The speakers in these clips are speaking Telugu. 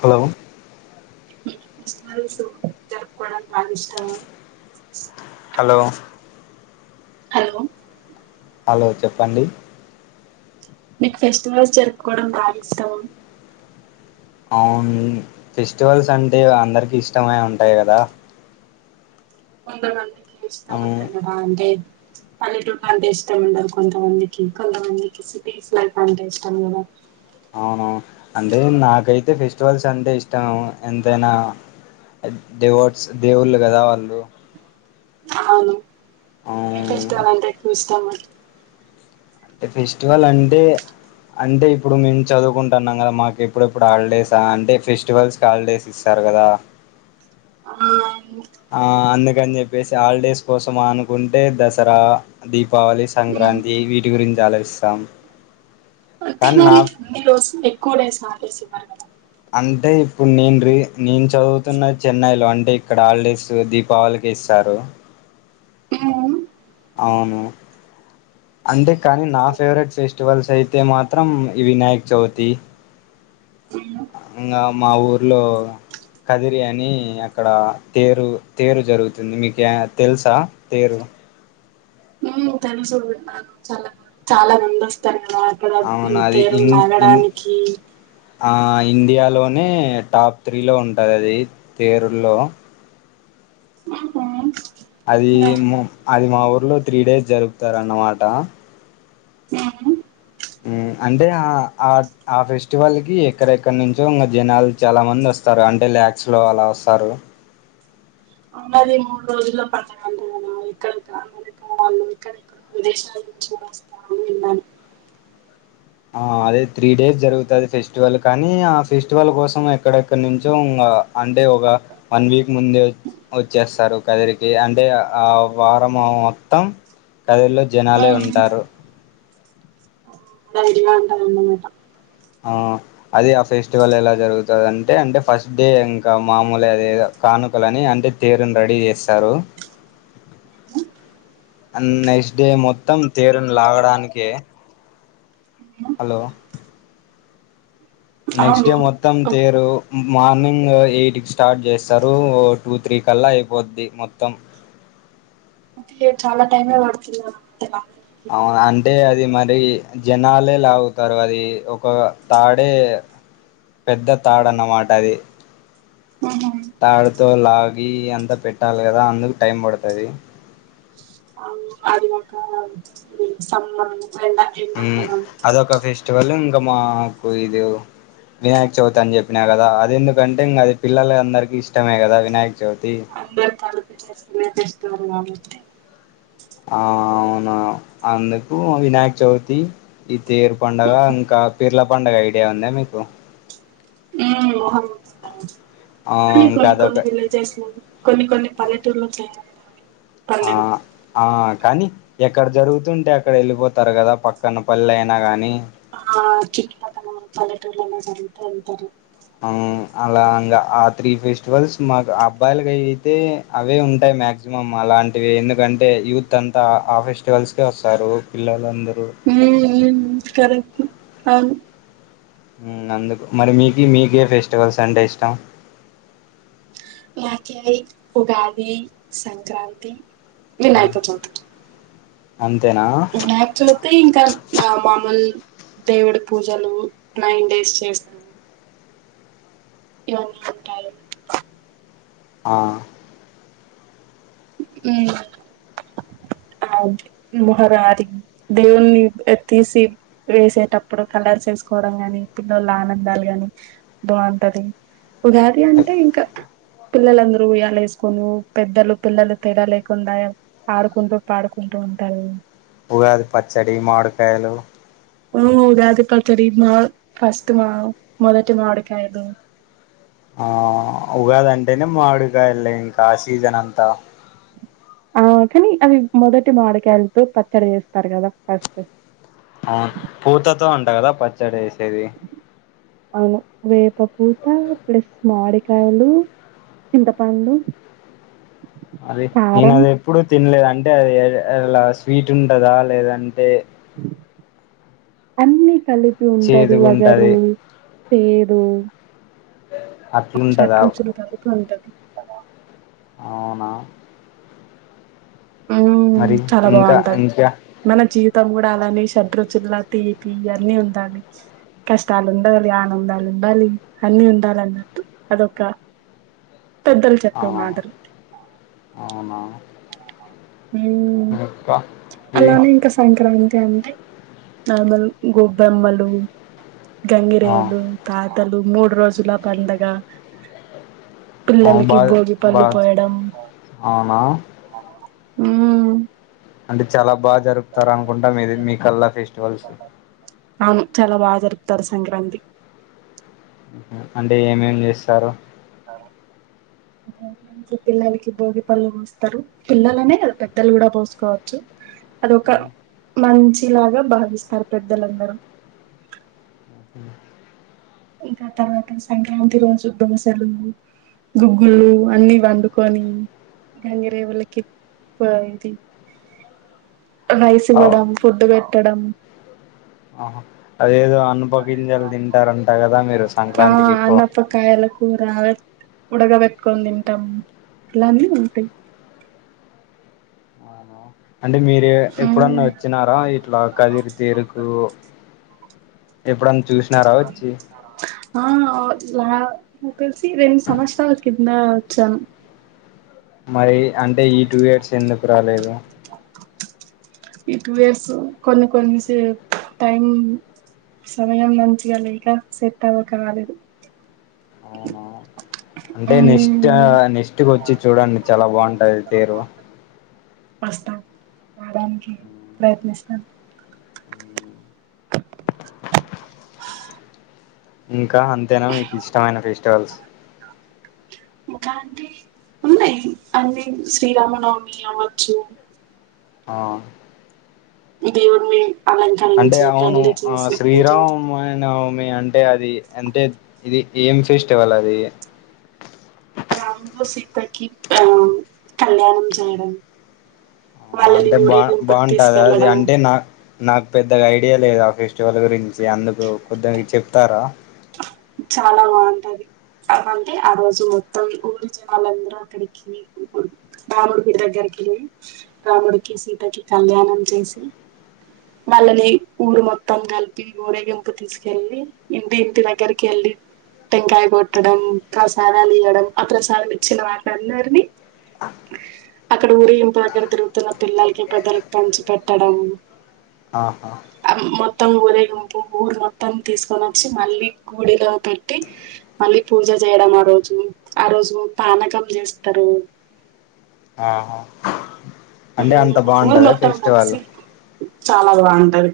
హలో [unintelligible] జరుపుకోవడానికి బాగా ఇష్టము హలో హలో హలో చెప్పండి మీకు ఫెస్టివల్స్ జరుపుకోవడం బాగా ఇష్టమా అవును ఫెస్టివల్స్ అంటే అందరికి ఇష్టమై ఉంటాయి కదా కొంతమందికి అవును ఇష్టముండదు కదా అంటే పల్లెటూళ్ళ అంటే ఇష్టం ఉండదు కొంతమందికి కొంతమందికి సిటీస్ లైఫ్ అంటే ఇష్టం కదా అవునువు అంటే నాకైతే ఫెస్టివల్స్ అంటే ఇష్టం ఎంతైనా దేవడ్స్ దేవుళ్ళు కదా వాళ్ళు అవును ఏ అవును, ఫెస్టివల్ అంటే ఎక్కువ ఇష్టము అంటే ఫెస్టివల్ అంటే అంటే ఇప్పుడు మేము చదువుకుంటున్నాం కదా మాకు ఎప్పుడెప్పుడు హాలిడేస్ అంటే ఫెస్టివల్స్ కి హాలిడేస్ ఇస్తారు కదా ఆ ఆ అందుకని చెప్పేసి హాలిడేస్ కోసం అనుకుంటే దసరా దీ పావళి మ్మ్. సంక్రాంతి వీటి గురించి ఆలోచిస్తాం కానీ నా తినాలి అన్ని రోజులు ఎక్కువ రైస్ మానేసే అంటే ఇప్పుడు నేను రే నేను చదువుతున్న చెన్నైలో అంటే అంటే ఇక్కడ హాలిడేస్ దీపావళికి ఇస్తారు ఆ అవును అంటే ఓకే. కాని నా ఫేవరెట్ ఫెస్టివల్స్ అయితే మాత్రం ఇ వినాయకు చవితి మ్మ్. ఇంకా మా ఊర్లో కదిరి అని అక్కడ తేరు తేరు జరుగుతుంది మీకు తెలుసా తేరు ఉమ్ తెలుసు విన్నను చాలా చాలా నందిస్తాను అక్కడ అవును అది తేరు ఇన్ ఇన్ నాగడానికి ఇండియాలోనే టాప్ త్రీలో ఉంటుంది అది తేరుల్లో ఆహా అది అది మా ఊర్లో త్రీ డేస్ జరుపుతారన్నమాట ఉహు. ఆ అంటే ఆ ఆ ఆ ఫెస్టివల్ కి ఎక్కడెక్కడ నుంచో ఇంగ జనాలు చాలా మంది వస్తారు అంటే లాక్స్ లో అలా వస్తారు అ మళ్ళీ మూడు రోజుల పండుగ ఇక్కడ ఇక్కడెక్కడ విదేశాల నుంచి వస్తారని విన్నాను ఆ అదే త్రీ డేస్ జరుగుతుది ఫెస్టివల్ కానీ ఆ ఫెస్టివల్ కోసం ఎక్కడెక్కడ నుంచో అంటే ఒక వన్ వీక్ ముందే వచ్చేస్తారు కదిరికి అంటే ఆ వారం మ మొత్తం కదిల్లో జనాలే ఉమ్. ఉంటారు నంది అంటరూ అన్నమాట ఆ అది ఆ ఫెస్టివల్ ఎలా జరుగుతుంది అంటే అంటే ఫస్ట్ డే ఇంకా మామూలే అదే కానుకలని అంటే తేరును రెడీ చేస్తారు అ నెక్స్ట్ డే మొత్తం తేరును లాగడానికే ఉమ్. హలో నెక్స్ట్ అవును డే మొత్తం ఓక్- తేరు మార్నింగ్ ఎయిట్కి స్టార్ట్ చేస్తారు టూ త్రీ కల్లా అయిపోద్ది మొత్తం అ చాలా టైమే పడుతున్నారు అవును అంటే అది మరి మరి జనాలే లాగుతారు అది ఒక తాడే పెద్ద తాడు ఉమ్. అన్నమాట అది ఉహు. తాడుతో లాగి అంతా పెట్టాలి కదా అందుకు టైం పడుతది అవును అది ఒక ఇది సమ్మర్ ఎండ ఊ ఎండాకాలం అదొక ఫెస్టివల్ ఇంక మా కు ఇదు వినాయక చవితి అని చెప్పినా కదా అది ఎందుకంటే ఇంకా అది పిల్లల అందరికీ ఇష్టమే కదా వినాయక చవితి అందరూ [inaudible] చేసుకునే ఫెస్టివల్ కాబట్టి ఆ అవును నా అందుకు వినాయక చవితి ఈ తేరు పండగ ఇంకా పీర్ల పండగ ఐడియా యా ఉందా మీకు హ్మ్ ఆ కానీ ఇంకా కొన్ని అదొక కొన్ని విలేజెస్ లో కొన్ని కొన్ని పల్లెటూర్లోకి ఆ ఆ కానీ ఎక్కడ జరుగుతుంటే అక్కడ వెళ్ళిపోతారు కదా పక్కన పలైయినా గానీ ఆ చుట్టుపక్కన పల్లెటూళ్లోలో జరుగుతే వెళ్తారు అ అలా ఆ త్రీ ఫెస్టివల్స్ మాకు అబ్బాయిలకి అయియితే అవే ఉంటాయి మాక్సిమం అలాంటివి ఎందుకంటే యూత్ అంతా ఆ ఫెస్టివల్స్ కే వస్తారు పిల్లలందరు [unintelligible] హ్మ్ అందుకు మరి మీకు మీకే ఫెస్టివల్స్ అంటే ఇష్టం నాకిది ఉగాది సంక్రాంతి ఉమ్, వినాయకచవితి అంతేనా వినాయకచవితి ఇంకా నా మామ్ముల్ దేవుడి పూజలు నైన్ డేస్ చేస్త్ ఇవన్నీ ఉంటాయి ఆ హ్మ్ [unintelligible] మొహారాతి దేవ్వుని తీసి వేసేటప్పుడు [unintelligible] చేసుకోవడం గాని పిల్లల ఆనందాలు గాని బాగుంటది ఉగాది అంటే ఇంకా పిల్లలందరూ ఉయ్యాలా వేస్కొని పెద్దలు పిల్లలు తేడా లేకుండా ఆడుకుంటూ పాడుకుంటూ ఉంటారు ఉగాది పచ్చడి మావిడికాయలు ఓ ఉగది పచ్చాడి మా ఫస్ట్ మా మొదటి మావిడికాయలు ఆ ఉగాదంటేనే మావిడికాయలే ఇంకా ఆ సీజన్ అంతా ఆ కానీ అది మొదటి మావిడికాయలతో పచ్చడి చేస్తారు కదా ఫస్ట్ ఆ పూతతో అంట కదా పచ్చడి చేసేది అవును వేప పూత ప్లస్ మావిడికాయలు చింత పండు అది నేను అది ఎప్పుడు తినలేదు అంటే అది అలా స్వీట్ ఉంటదా లేదంటే అన్ని కలిపి ఉంటది వగరు చేదుగుంటది చేదు అన్ని షట్ అట్లుంటదా రుచులు కలిపి ఉంటది అవునా హ్మ్ మరి చాలా ఇంకా బావుంటది ఇంకా మన జీవి మొత్తం కూడా అలానే షడ్రుచుల్ల తీపి ఇవన్నీ ఉండాలి కష్టాలు ఉండాలి ఆనందాలు ఉండాలి అన్ని ఉండాలిన్నట్టు అదొక పెద్దలు ఆ చెప్పే మాటలు అవునా హ్మ్ ఇంకా ఇది అలానే ఇంక సంక్రాంతి అ అంటే నార్మల్ గొబ్బెమ్మలు ఆ గంగిరేవులు తాతలు మూడు రోజుల పండుగ ఆ పిల్లలకి బాగా భోగి పళ్ళు బాగా పోయడం అవునా హ్మ్ అంటే చాలా బాగా జరుపుతారు అనుకుంటా ఇది మీకల్లా ఫెస్టివల్స్ అవును చాలా బా జరుపుతారు సంక్రాంతి అంటే ఏమేం చేస్తారు పిల్లలకి భోగి పళ్ళు పోస్తారు పిల్లలనే కాదు పెద్దలు కూడా పోసుకోవచ్చు అదొక మంచిలాగా భావిస్తారు పెద్దలందరూ అ ఇంకా ఆ తర్వాత సంక్రాంతి రోజు దోసలు గుగ్గులు అన్ని వండుకొని గంగరేవుల్లకి పో ఇది రైస్ అవ్ ఇవ్వడం ఫుడ్ పెట్టడం ఆహా అదేదో అనుప గింజలు తింటారంట కదా మీరు ఆ సంక్రాంతికి ఎక్కువ అనపకాయల కూర ఉడగా పెట్టుకొని తింటాం ఇలానే ఉంటాయి అంటే మీరు ఎప్పుడన్నా ఉమ్. వచ్చినారా ఇట్లా కదిరి తీరుకు ఎప్పుడన్నా చూసినారా వచ్చి ఆ అలా నా తెలిసి రెండు సంవత్సరాల కింద వచ్చాను మరి అంటే ఈ టూ ఇయర్స్ ఎందుకు రాలేదు ఈ టూ ఇయర్స్ కొన్ని కొన్ని సే టైం సమయం మంచిగ లేక సెట్ అవ్వక రాలేదు అవునా అంటే నెక్స్ట్ అ మ్మ్ ఇంటికి వచ్చి చూడండి చాలా బాగుంటది తీరు వస్తాం రాడానికి ప్రయత్నిస్తాం నీకా అంతేనా మీకు ఇష్టమైన ఫెస్టివల్స్ ఇంకా అంటే ఉన్నాయి అన్ని శ్రీరామనవమి అవచ్చు ఆ ఇదేమన్నా మీ అంటే అవును ఆ పూజలు శ్రీరామ్ ఆయన మి అంటే అది అంటే ఇది ఏం ఫెస్టివల్ అది రాముడు సీతకి ఆ కళ్యాణం చేయడం ఆ వాళ్ళని అంటే బా ఊరేగింపుకి బాగుంటదా అది తీసుకెళ్లడం అంటే నా నాకు పెద్దగా ఐడియా లేదు ఆ ఫెస్టివల్ గురించి అందుకు కొద్దిగ చెప్తారా చాలా బాగుంటది అలాంటే ఆ రోజు మొత్తం ఊరిజనాళ్ళందరూ అక్కడికి రాముడిగుడి దగ్గరకి రాముడికి సీతకి కళ్యాణం చేసి వాళ్ళని ఊరు మొత్తం కలిపి ఉరేగింపు తీసుకెళ్ళి ఇంటి దగ్గరి కెళ్ళి టంకాయ కొట్టడం ప్రసాదాలు ఇయడం ఆ ప్రసాదం ఇచ్చిన వాటిందరినీ ఆ అక్కడ ఊరేగింపు దగ్గర తిరుగుతున్న పిల్లలకి పెద్దలకి పంచి పెట్టడం ఆహా మొత్తం ఊరేగింపు ఊరు మొత్తం తీసుకొని వచ్చి మళ్ళీ గుడిలో పెట్టి మళ్ళీ పూజ చేయడం ఆ రోజు ఆ రోజు పానకం చేస్తారు రు ఆహా ఉం అంటే అంత ఊరు బాగుంటదా మొత్తం ఫెస్టివల్ కలిసి చాలా బాగుంటది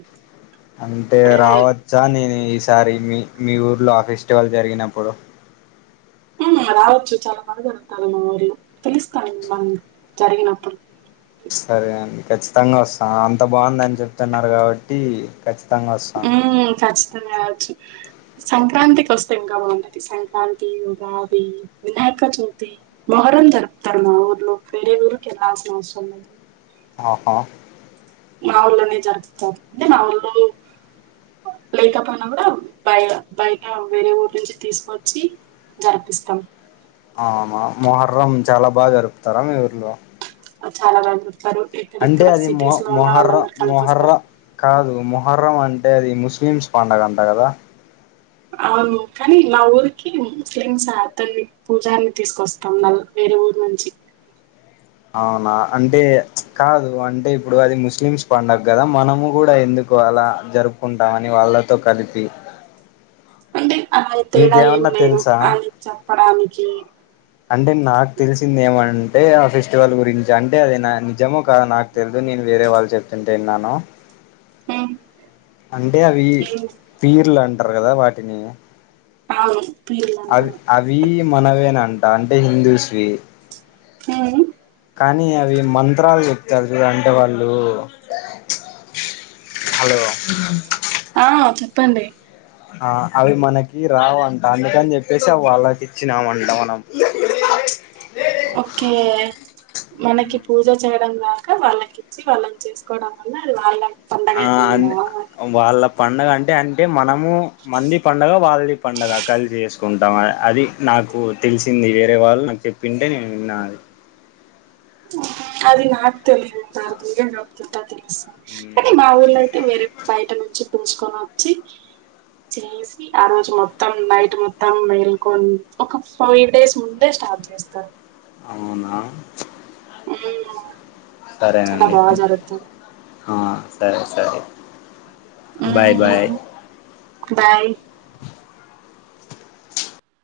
అంటే ఎప్పుడైనా రావచ్చా నేను ఈసారి మీ మీ ఊర్లో ఆ ఫెస్టివల్ జరిగినప్పుడు ఉహు రావచ్చు చాలా మంది జరుగుతారు మా ఊరు పిలుస్తాను మన జరిగినప్పుడు సరే అండి ఖచ్చితంగా వస్తాను అంత బాగుందని చెప్తున్నారు కాబట్టి ఖచ్చిత ఉ కాచ్చ్ చ్చు సంక్రాంతికి వస్తే ఇంకా బాగుంటది సంక్రాంతి ఉగాది వి నయక చౌతి మొరం జరుపుతారు మా ఊర్లో వేరే ఊరుకి ఎలాసనాన్నదు ఆహా నావుల్లనే జరుపిస్తారు అంటే నావెల్లనే లేకపో అయినా కూడా బయ బయట వేరే ఊరు నుంచి తీసుకవచ్చి జరిపిస్తాం అహా మొహర్రం చాలా బాగా జరుపుతారా మీ ఊర్లో అ చ అాల అంటే అది మొ మొహర్ర మొహర్ర కలిపొస్తారు కాదు మొహర్రం అంటే అంటే అది ముస్లిమ్స్ పండుగ అంట కదా అవును కానీ మా ఊరికి ముస్లిమ్స్ అతన్ని పూజాని తీసుకొస్తాం వేరేవురు నుంచి అవునా అంటే కాదు అంటే ఇప్పుడు అది ముస్లిమ్స్ పడుగ కదా మనము కూడా ఎందుకు అలా జరుపుకుంటామని వాళ్ళతో కలిపి అంటే అలాని తేడా ఏం మీకేమన్నా లేదు తెలుసా అని చెప్పడానికి అంటే నాకు తెలిసింది ఏమ అంటే ఆ ఫెస్టివల్ గురించి అంటే అది నా నిజమో కాదా నాకు తెలిదు నేను వేరే వాళ్ళు చెప్తుంటే విన్నాను ఉమ్, అంటే అవి ఏం- తీీర్లు అంటారు కదా వాటిని అవును పీర్లు అవి అంటారు అవి మనవేనంట అంటే హిందూస్వి హ కానీ అవి మంత్రాలు చెప్తారుా అంటే వాళ్ళు హలో ప్పండి ఆ అవి మనకి రావంట అందుకని చెప్పేసి అవి వాళ్ళకి ఇచ్చినామంట మనం [inaudible] ఓకే మనకి పూజ చేయడం రాకా వాళ్ళకి ఇచ్చి వాళ్ళని చేసుకోవడం వల్ల అది వాళ్ళ పండగ ఆ అయిపోయిందా అ వాళ్ళ పండగ అంటే అంటే మనము మంది పండగ వాళ్ళది పంండగ కలిసి చేసుకుంటాం అది నా నాకు తెలిసింది వేరే వాళ్ళు నాకు చెప్పింటే నేను విన్నాది అదిన్ నాకుతేలు ఏతుద కానీ మా ఊళ్ళయితే వేరే బయట నుంచి పుంచుకొని వచ్చి చేసి ఆ రోజు మొత్తం నైట్ మొత్తం వెెల్కొని ఒక ఫైవ్ డేస్ ముందే స్టార్ చేస్తారు అవునా మ్మ్ చాలా సరేనండి బాగా జరుగుతాది సరే సరే బాయ్ బాయ్ ఉ బాయ్